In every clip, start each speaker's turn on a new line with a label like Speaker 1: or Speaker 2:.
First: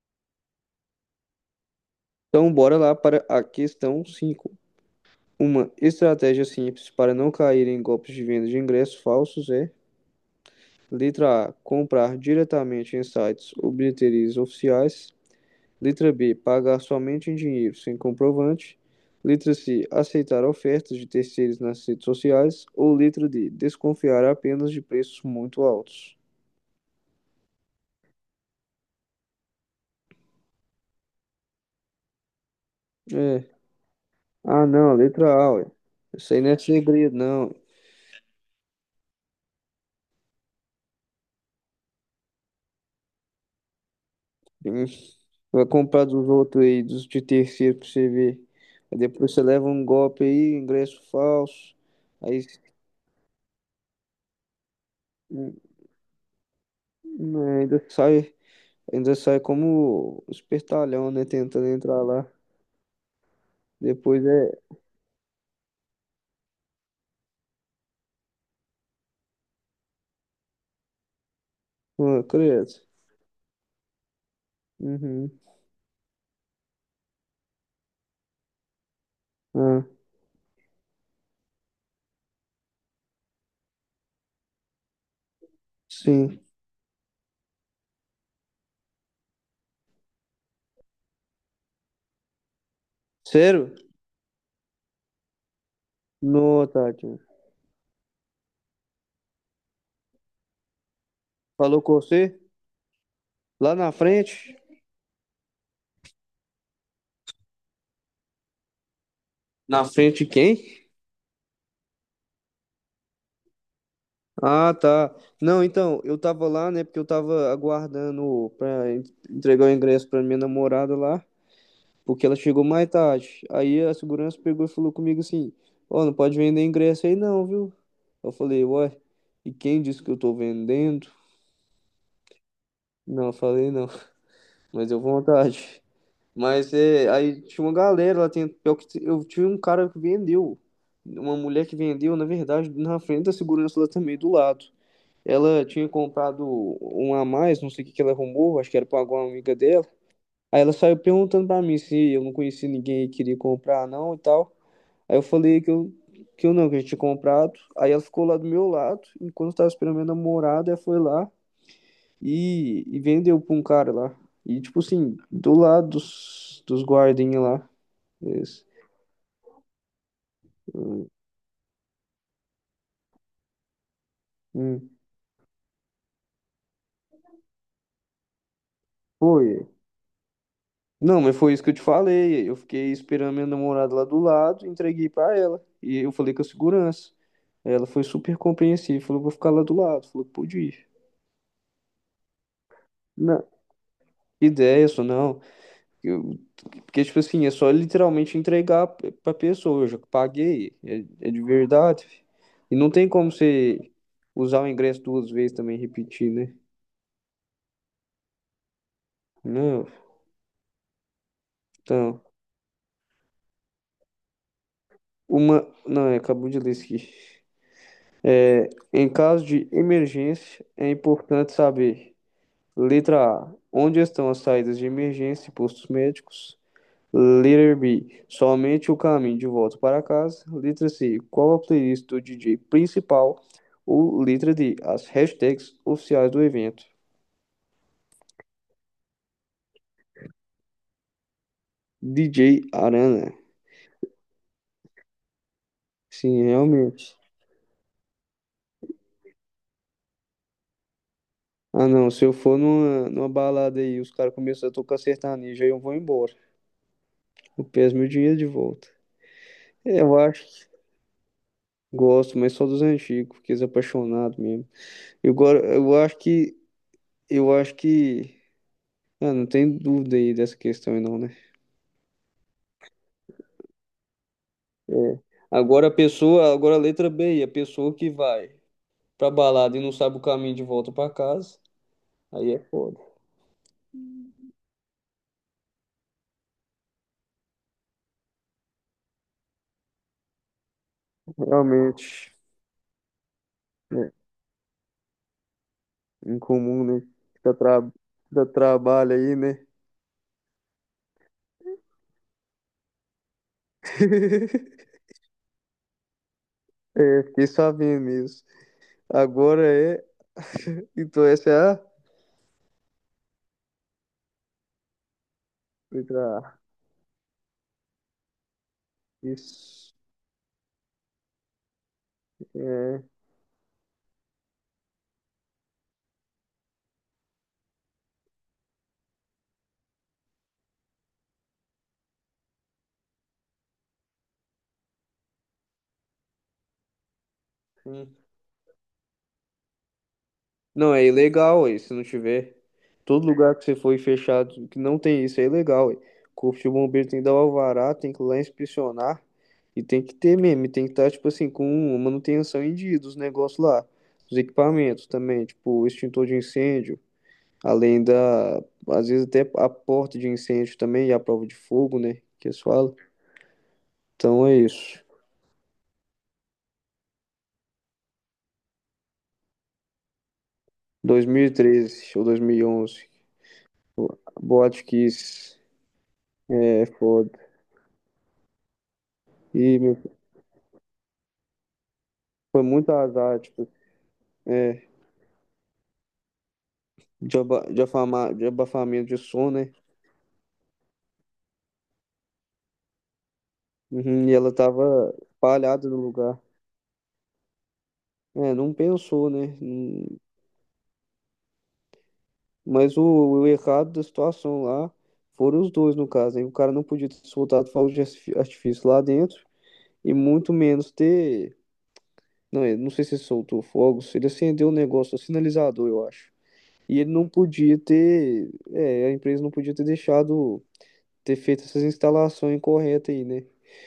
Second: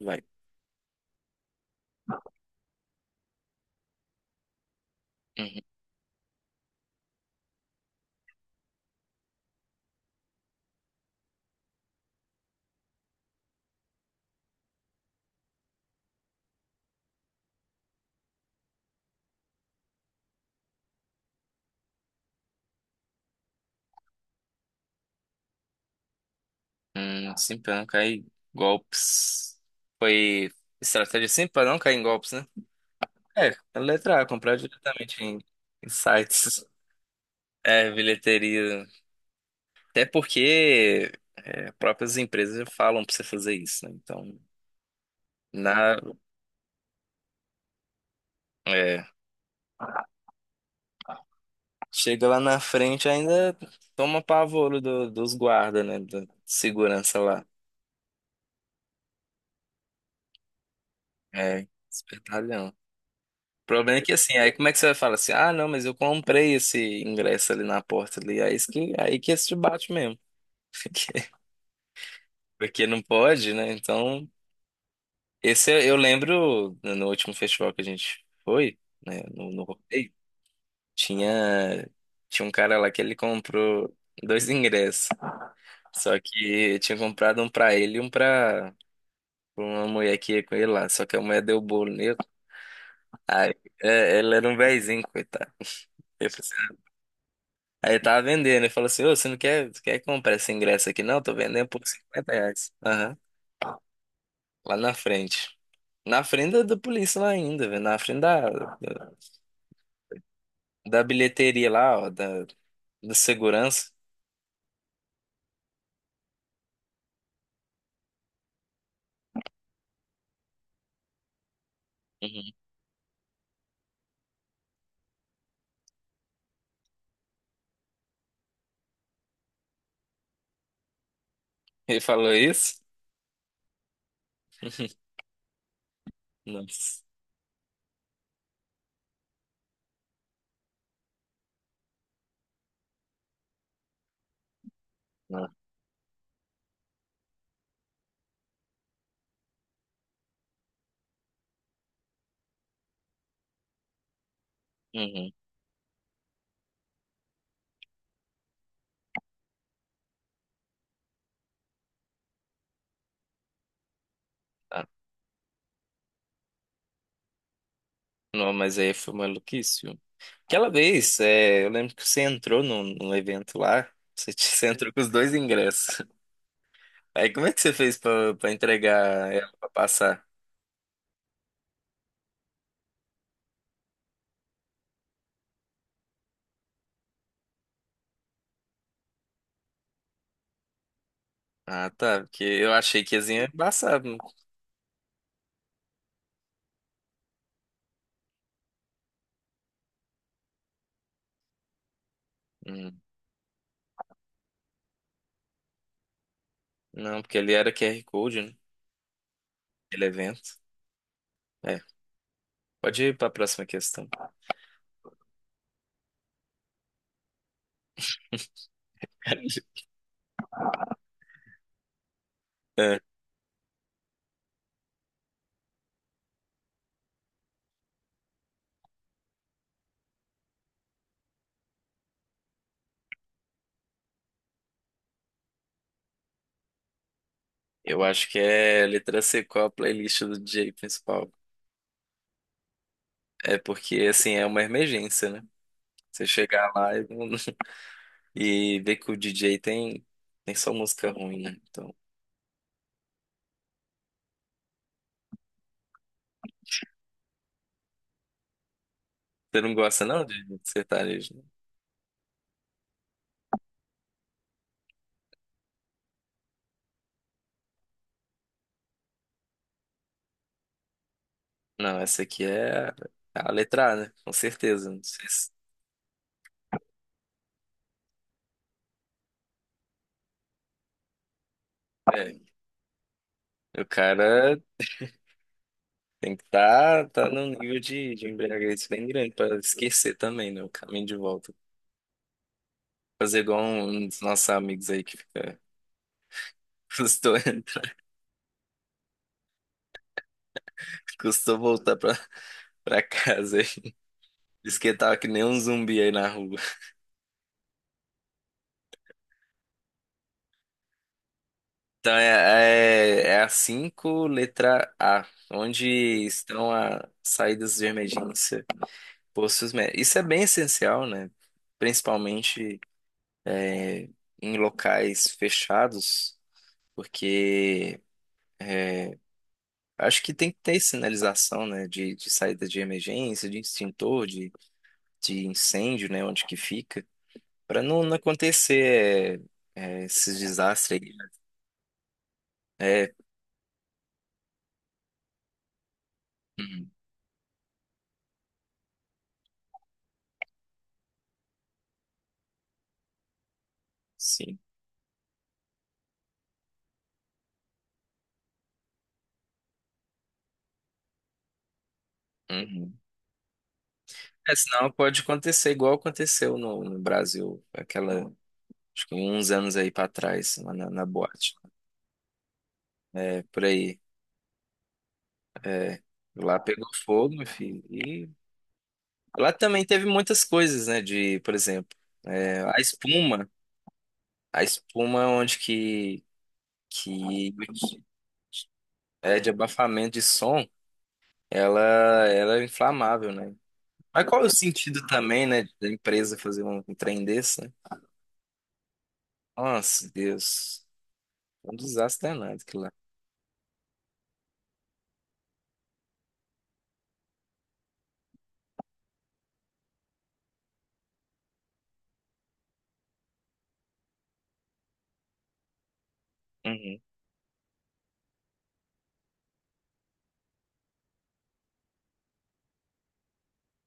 Speaker 1: Vai.
Speaker 2: Então, bora lá para a questão 5.
Speaker 1: Uhum.
Speaker 2: Uma estratégia simples para não cair em golpes de venda de ingressos falsos é: letra A, comprar diretamente em sites ou bilheterias oficiais. Letra B, pagar somente em dinheiro sem comprovante. Letra C, aceitar ofertas de terceiros nas redes sociais. Ou letra D, desconfiar apenas de preços muito altos.
Speaker 1: Sim, pra não cair em golpes. Foi Estratégia sim pra não cair em golpes, né?
Speaker 2: É.
Speaker 1: É, a letra A, comprar
Speaker 2: Ah, não,
Speaker 1: diretamente
Speaker 2: letra
Speaker 1: em,
Speaker 2: A, ué.
Speaker 1: em
Speaker 2: Isso aí não é
Speaker 1: sites.
Speaker 2: segredo, não.
Speaker 1: É, bilheteria. Até porque próprias empresas já falam pra você fazer isso, né? Então,
Speaker 2: Hum. Vai
Speaker 1: na,
Speaker 2: comprar dos outros aí, dos de terceiro pra você ver. Aí
Speaker 1: é,
Speaker 2: depois você leva um golpe aí, ingresso falso.
Speaker 1: chega lá
Speaker 2: Aí
Speaker 1: na frente ainda toma pavoro dos
Speaker 2: hum,
Speaker 1: guardas, né? Da segurança lá.
Speaker 2: é, ainda sai como espertalhão, né?
Speaker 1: É,
Speaker 2: Tentando entrar lá.
Speaker 1: espertalhão. O problema é que
Speaker 2: Depois
Speaker 1: assim,
Speaker 2: é.
Speaker 1: aí como é que você vai falar assim, ah, não, mas eu comprei esse ingresso ali na porta ali, aí isso que, aí que esse te bate mesmo, porque,
Speaker 2: Ah, credo.
Speaker 1: porque não pode, né? Então,
Speaker 2: Uhum.
Speaker 1: esse eu lembro no último festival que a gente foi, né, no, no
Speaker 2: Ah,
Speaker 1: rodeio, tinha, tinha um cara lá que ele comprou dois ingressos, só
Speaker 2: sim.
Speaker 1: que tinha comprado um pra ele e um pra, pra uma mulher que ia com ele lá, só que a mulher deu bolo nele, aí
Speaker 2: Sério?
Speaker 1: é, ele era um vezinho, coitado.
Speaker 2: Não, Tati.
Speaker 1: Aí tava vendendo, ele falou assim, ô, você não quer, quer comprar esse ingresso aqui não? Tô vendendo por
Speaker 2: Falou com
Speaker 1: 50
Speaker 2: você?
Speaker 1: reais. Aham.
Speaker 2: Lá na frente?
Speaker 1: Lá na frente. Na frente da, da polícia lá ainda, velho. Na frente da, da,
Speaker 2: Na frente de quem?
Speaker 1: da bilheteria lá, ó, da, da segurança.
Speaker 2: Ah, tá. Não, então, eu tava lá, né, porque eu tava aguardando pra en- entregar o ingresso pra minha namorada lá, porque ela
Speaker 1: Uhum.
Speaker 2: chegou mais tarde. Aí a segurança pegou e falou comigo assim: Ó, não pode vender ingresso aí não, viu? Eu falei: Ué, e quem disse que eu tô vendendo?
Speaker 1: Ele falou isso?
Speaker 2: Não, eu falei não, mas eu vontade. Mas
Speaker 1: Nossa.
Speaker 2: é, aí tinha uma galera lá, tem, pior que t- eu tinha um cara que vendeu, uma mulher que vendeu, na verdade, na frente da segurança lá também, do lado.
Speaker 1: Não.
Speaker 2: Ela tinha comprado uma a mais, não sei o que que ela arrumou, acho que era pra alguma amiga dela. Aí ela saiu perguntando pra mim se eu não conhecia ninguém e queria comprar, não e tal. Aí eu
Speaker 1: Uhum.
Speaker 2: falei que eu não, que eu tinha comprado. Aí ela ficou lá do meu lado, enquanto eu tava esperando minha namorada, ela foi lá e vendeu pra um cara lá. E tipo
Speaker 1: Tá.
Speaker 2: assim, do lado dos, dos guardinhas lá.
Speaker 1: Não,
Speaker 2: Esse,
Speaker 1: mas aí foi maluquice, viu? Aquela
Speaker 2: hum,
Speaker 1: vez, é, eu lembro que você entrou num, num evento lá, você, você
Speaker 2: hum,
Speaker 1: entrou com os dois ingressos. Aí como é que você fez pra, pra entregar ela
Speaker 2: foi.
Speaker 1: pra passar?
Speaker 2: Não, mas foi isso que eu te falei. Eu fiquei esperando minha namorada lá do lado, entreguei pra ela. E eu falei com a segurança. Ela foi super compreensiva, falou, vou ficar lá do lado. Falou, pode ir.
Speaker 1: Ah, tá. Porque eu achei que esse é
Speaker 2: Não,
Speaker 1: embaçado.
Speaker 2: ideia só não. Eu, porque, tipo assim, é só literalmente entregar p- pra pessoa. Eu já paguei, é, é de verdade. Fi. E não
Speaker 1: Hum,
Speaker 2: tem como você usar o ingresso duas vezes também e repetir, né?
Speaker 1: Não, porque ele era QR Code, né?
Speaker 2: Não,
Speaker 1: Ele é evento. É.
Speaker 2: então,
Speaker 1: Pode ir para a próxima questão.
Speaker 2: uma. Não, acabou de ler isso aqui. Em caso de emergência, é importante saber.
Speaker 1: É,
Speaker 2: Letra A. Onde estão as saídas de emergência e postos médicos? Letra B. Somente o caminho de volta para casa. Letra C. Qual a playlist do DJ principal? Ou letra D. As hashtags oficiais do evento.
Speaker 1: eu acho que é letra C, qual a playlist do DJ principal?
Speaker 2: DJ Arana.
Speaker 1: É porque, assim, é uma emergência, né? Você
Speaker 2: Sim,
Speaker 1: chegar lá e,
Speaker 2: realmente.
Speaker 1: não- e ver que o DJ tem, tem só música ruim, né?
Speaker 2: Ah,
Speaker 1: Então,
Speaker 2: não. Se eu for numa, numa balada aí, os caras começam a tocar sertanejo, aí eu vou embora. Eu peço meu dinheiro de volta.
Speaker 1: você não
Speaker 2: É,
Speaker 1: gosta,
Speaker 2: eu
Speaker 1: não, de
Speaker 2: acho que
Speaker 1: sertanejo, né?
Speaker 2: gosto, mas só dos antigos, porque é apaixonado mesmo. Eu, go- eu acho que Eu acho que. Ah, não tem dúvida aí dessa questão, aí não, né?
Speaker 1: Não, essa aqui é a letra A, né? Com certeza. Não
Speaker 2: É.
Speaker 1: sei se...
Speaker 2: Agora a pessoa, agora a letra B, a pessoa que vai pra balada e não sabe o caminho de volta pra casa,
Speaker 1: É,
Speaker 2: aí é foda.
Speaker 1: o cara tem que estar tá num nível de embriaguez bem grande para esquecer também, né? O caminho de volta.
Speaker 2: Realmente,
Speaker 1: Fazer igual um
Speaker 2: né?
Speaker 1: dos nossos amigos aí que fica.
Speaker 2: Incomum, né?
Speaker 1: Custou,
Speaker 2: Dá, tra... Dá trabalho aí, né?
Speaker 1: custou voltar pra, pra casa, aí. Diz que tava que nem um zumbi aí na rua.
Speaker 2: É, fiquei sabendo isso. Agora é. Então essa é a
Speaker 1: Então é, é, é a 5 letra A, onde
Speaker 2: letra A.
Speaker 1: estão as saídas de emergência, postos
Speaker 2: Isso.
Speaker 1: médicos. Isso é bem essencial, né? Principalmente
Speaker 2: É.
Speaker 1: é, em locais fechados, porque. Acho que tem que ter sinalização, né, de saída de emergência, de extintor, de incêndio, né, onde que fica, para não, não acontecer é, é, esses
Speaker 2: Não,
Speaker 1: desastres
Speaker 2: é
Speaker 1: aí, né?
Speaker 2: ilegal, aí, se não tiver.
Speaker 1: É,
Speaker 2: Todo lugar que você for e fechado que não tem isso é ilegal, aí. Corpo de
Speaker 1: uhum,
Speaker 2: bombeiro tem que dar o alvará, tem que ir lá inspecionar e tem que ter mesmo, e tem que estar, tipo assim, com manutenção em dia dos negócios lá, dos
Speaker 1: sim,
Speaker 2: equipamentos também, tipo, extintor de incêndio, além da, às vezes até a porta de incêndio também e a prova de fogo, né, que eles falam.
Speaker 1: uhum.
Speaker 2: Então
Speaker 1: É,
Speaker 2: é
Speaker 1: senão
Speaker 2: isso.
Speaker 1: pode acontecer igual aconteceu no, no Brasil, aquela, acho que uns anos aí para trás, lá na, na boate.
Speaker 2: 2013 ou 2011,
Speaker 1: É por aí,
Speaker 2: Botkiss,
Speaker 1: é. Lá pegou
Speaker 2: é
Speaker 1: fogo,
Speaker 2: foda.
Speaker 1: meu filho. E lá
Speaker 2: E
Speaker 1: também
Speaker 2: meu,
Speaker 1: teve muitas coisas, né, de, por exemplo, é,
Speaker 2: foi
Speaker 1: a
Speaker 2: muito azar,
Speaker 1: espuma.
Speaker 2: tipo,
Speaker 1: A
Speaker 2: é,
Speaker 1: espuma onde
Speaker 2: de,
Speaker 1: que
Speaker 2: aba- de, afama- de abafamento de
Speaker 1: é de
Speaker 2: som, né?
Speaker 1: abafamento de som, ela, ela é inflamável, né? Mas
Speaker 2: Uhum, e
Speaker 1: qual é o
Speaker 2: ela
Speaker 1: sentido
Speaker 2: tava
Speaker 1: também, né, da
Speaker 2: espalhada no
Speaker 1: empresa
Speaker 2: lugar.
Speaker 1: fazer um, um trem desse, né?
Speaker 2: É, não pensou, né?
Speaker 1: Nossa,
Speaker 2: Hum.
Speaker 1: Deus. Um desastre danado aquilo lá.
Speaker 2: Mas o errado da situação lá foram os dois, no caso. Hein? O cara não podia ter soltado fogos de artifi- artifício lá dentro e muito menos ter. Não, eu não sei se ele soltou fogos, ele acendeu o negócio, o sinalizador, eu acho. E
Speaker 1: Uhum.
Speaker 2: ele não podia ter. É, a empresa não podia ter deixado ter feito essas instalações incorretas aí, né?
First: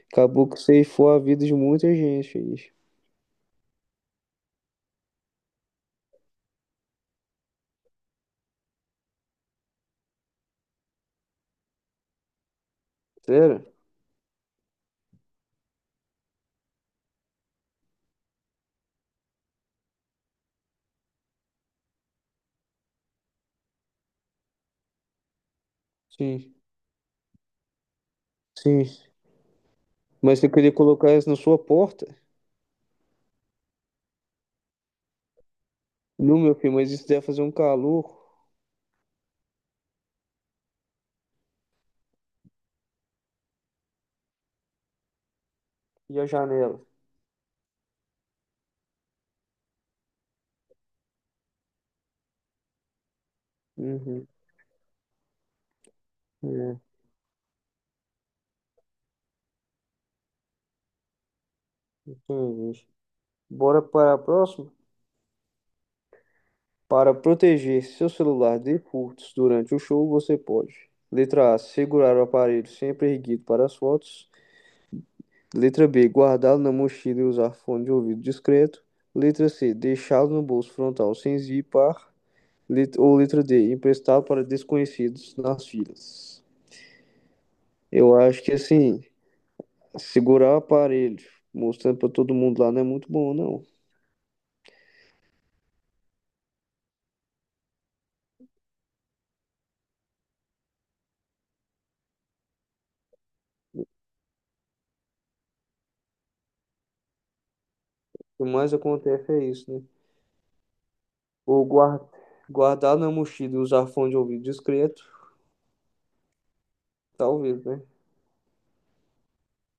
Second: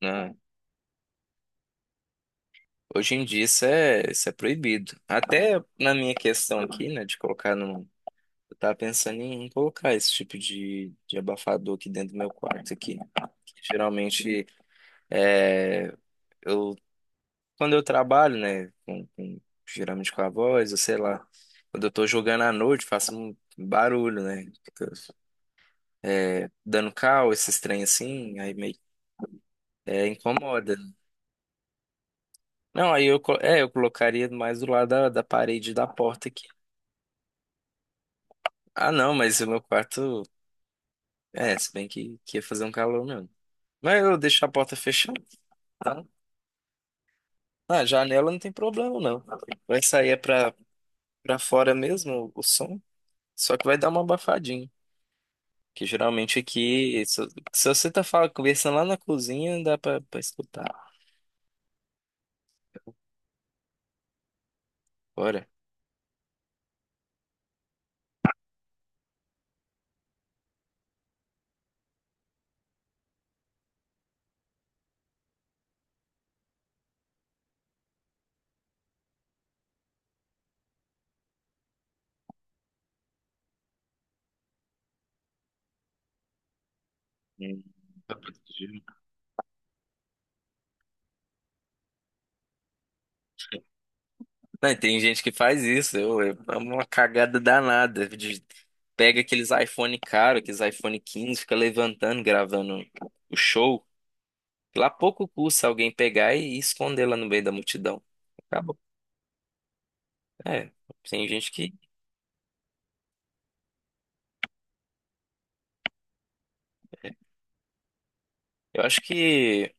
Speaker 1: Não.
Speaker 2: Acabou que ceifou a vida de muita gente aí.
Speaker 1: Hoje em dia isso é proibido. Até na minha questão aqui, né, de colocar no. Eu tava pensando em colocar esse tipo de abafador aqui dentro do meu quarto aqui.
Speaker 2: Sério?
Speaker 1: Geralmente, é, eu quando eu trabalho, né, com geralmente com a voz, ou sei lá, quando eu tô jogando à noite, faço um barulho, né, é,
Speaker 2: Sim,
Speaker 1: dando cal, esses trem assim, aí meio
Speaker 2: sim.
Speaker 1: é,
Speaker 2: Mas eu queria
Speaker 1: incomoda.
Speaker 2: colocar isso na sua porta?
Speaker 1: Não, aí eu, eu colocaria mais do lado da, da parede da porta
Speaker 2: Não,
Speaker 1: aqui.
Speaker 2: meu filho, mas isso deve fazer um calor.
Speaker 1: Ah, não, mas o meu quarto, é, se bem que ia fazer um calor mesmo. Mas eu deixo a porta fechada, tá?
Speaker 2: E a janela?
Speaker 1: Na janela não tem problema, não. Vai sair é pra, pra fora mesmo o som, só que vai dar uma
Speaker 2: Uhum.
Speaker 1: abafadinha. Que geralmente
Speaker 2: É,
Speaker 1: aqui, se você tá falando, conversando lá na cozinha, dá pra, pra escutar.
Speaker 2: entendi. Bora para a próxima?
Speaker 1: Olha.
Speaker 2: Para proteger seu celular de furtos durante o show, você pode. Letra A, segurar o aparelho sempre erguido para as fotos. Letra B, guardá-lo na mochila e usar fone de ouvido discreto. Letra C, deixá-lo no bolso frontal sem zipar. Lit- Ou letra D, emprestar para desconhecidos nas filas. Eu acho que assim, segurar o aparelho, mostrando para todo mundo lá, não é muito bom, não.
Speaker 1: Não, e tem gente que faz isso. Eu é uma cagada danada, de- pega aqueles iPhone caro, aqueles iPhone 15, fica levantando, gravando o show. Lá pouco custa alguém pegar e esconder lá no meio da multidão.
Speaker 2: O que mais
Speaker 1: Acabou.
Speaker 2: acontece é isso, né?
Speaker 1: É, tem gente
Speaker 2: Ou
Speaker 1: que.
Speaker 2: guar- guardar na mochila e usar fone de ouvido discreto, talvez, né?
Speaker 1: Eu acho que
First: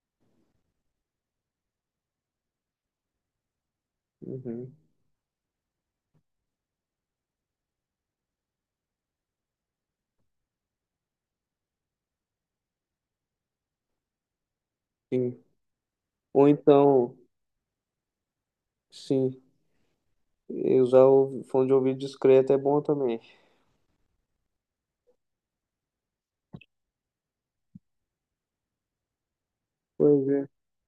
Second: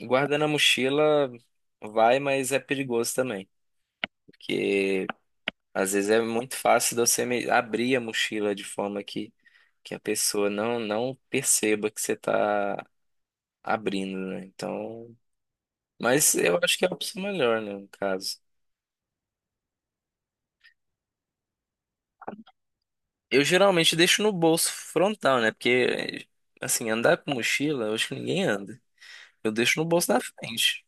Speaker 1: guardar na mochila vai, mas é perigoso também.
Speaker 2: Uhum.
Speaker 1: Porque. Às vezes é muito fácil de você abrir a mochila de forma que a pessoa não, não perceba que você está abrindo, né? Então,
Speaker 2: Sim.
Speaker 1: mas
Speaker 2: Ou
Speaker 1: eu acho que é a
Speaker 2: então,
Speaker 1: opção melhor, né, no caso.
Speaker 2: sim, usar o fone de ouvido discreto é bom também.
Speaker 1: Eu geralmente deixo no bolso frontal, né? Porque, assim, andar com mochila, eu acho que ninguém anda. Eu deixo no bolso da
Speaker 2: Pois é.
Speaker 1: frente.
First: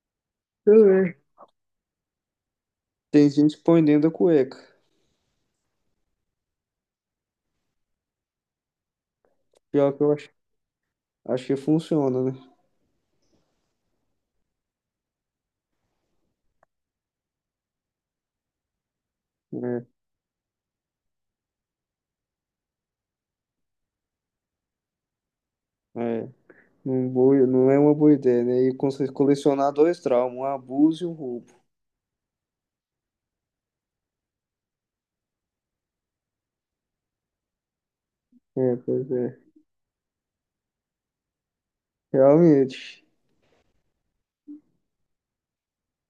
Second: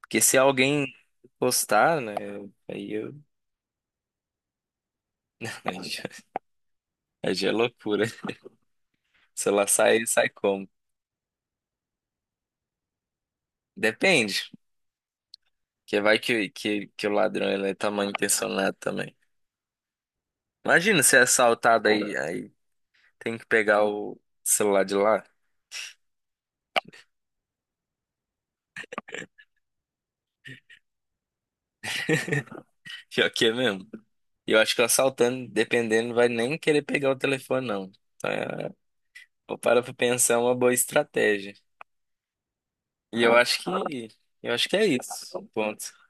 Speaker 1: Porque se alguém
Speaker 2: Também.
Speaker 1: encostar, né? Aí eu.
Speaker 2: Tem gente que põe dentro da cueca.
Speaker 1: Aí já é loucura. Se ela
Speaker 2: Pior que
Speaker 1: sai,
Speaker 2: eu
Speaker 1: sai
Speaker 2: acho,
Speaker 1: como?
Speaker 2: acho que funciona,
Speaker 1: Depende. Que vai que o ladrão ele é tá mal intencionado também.
Speaker 2: né?
Speaker 1: Imagina ser assaltado aí, aí tem que pegar o celular de lá.
Speaker 2: É. É. Não, boa- não é uma boa ideia, né? E cons- colecionar dois traumas, um abuso e um roubo.
Speaker 1: Pior que é mesmo. E eu acho que o assaltante, dependendo, vai nem querer pegar o telefone, não. Então, é,
Speaker 2: É, pois é.
Speaker 1: vou parar pra pensar é uma boa estratégia.
Speaker 2: Realmente.
Speaker 1: E eu acho que é isso. Ponto.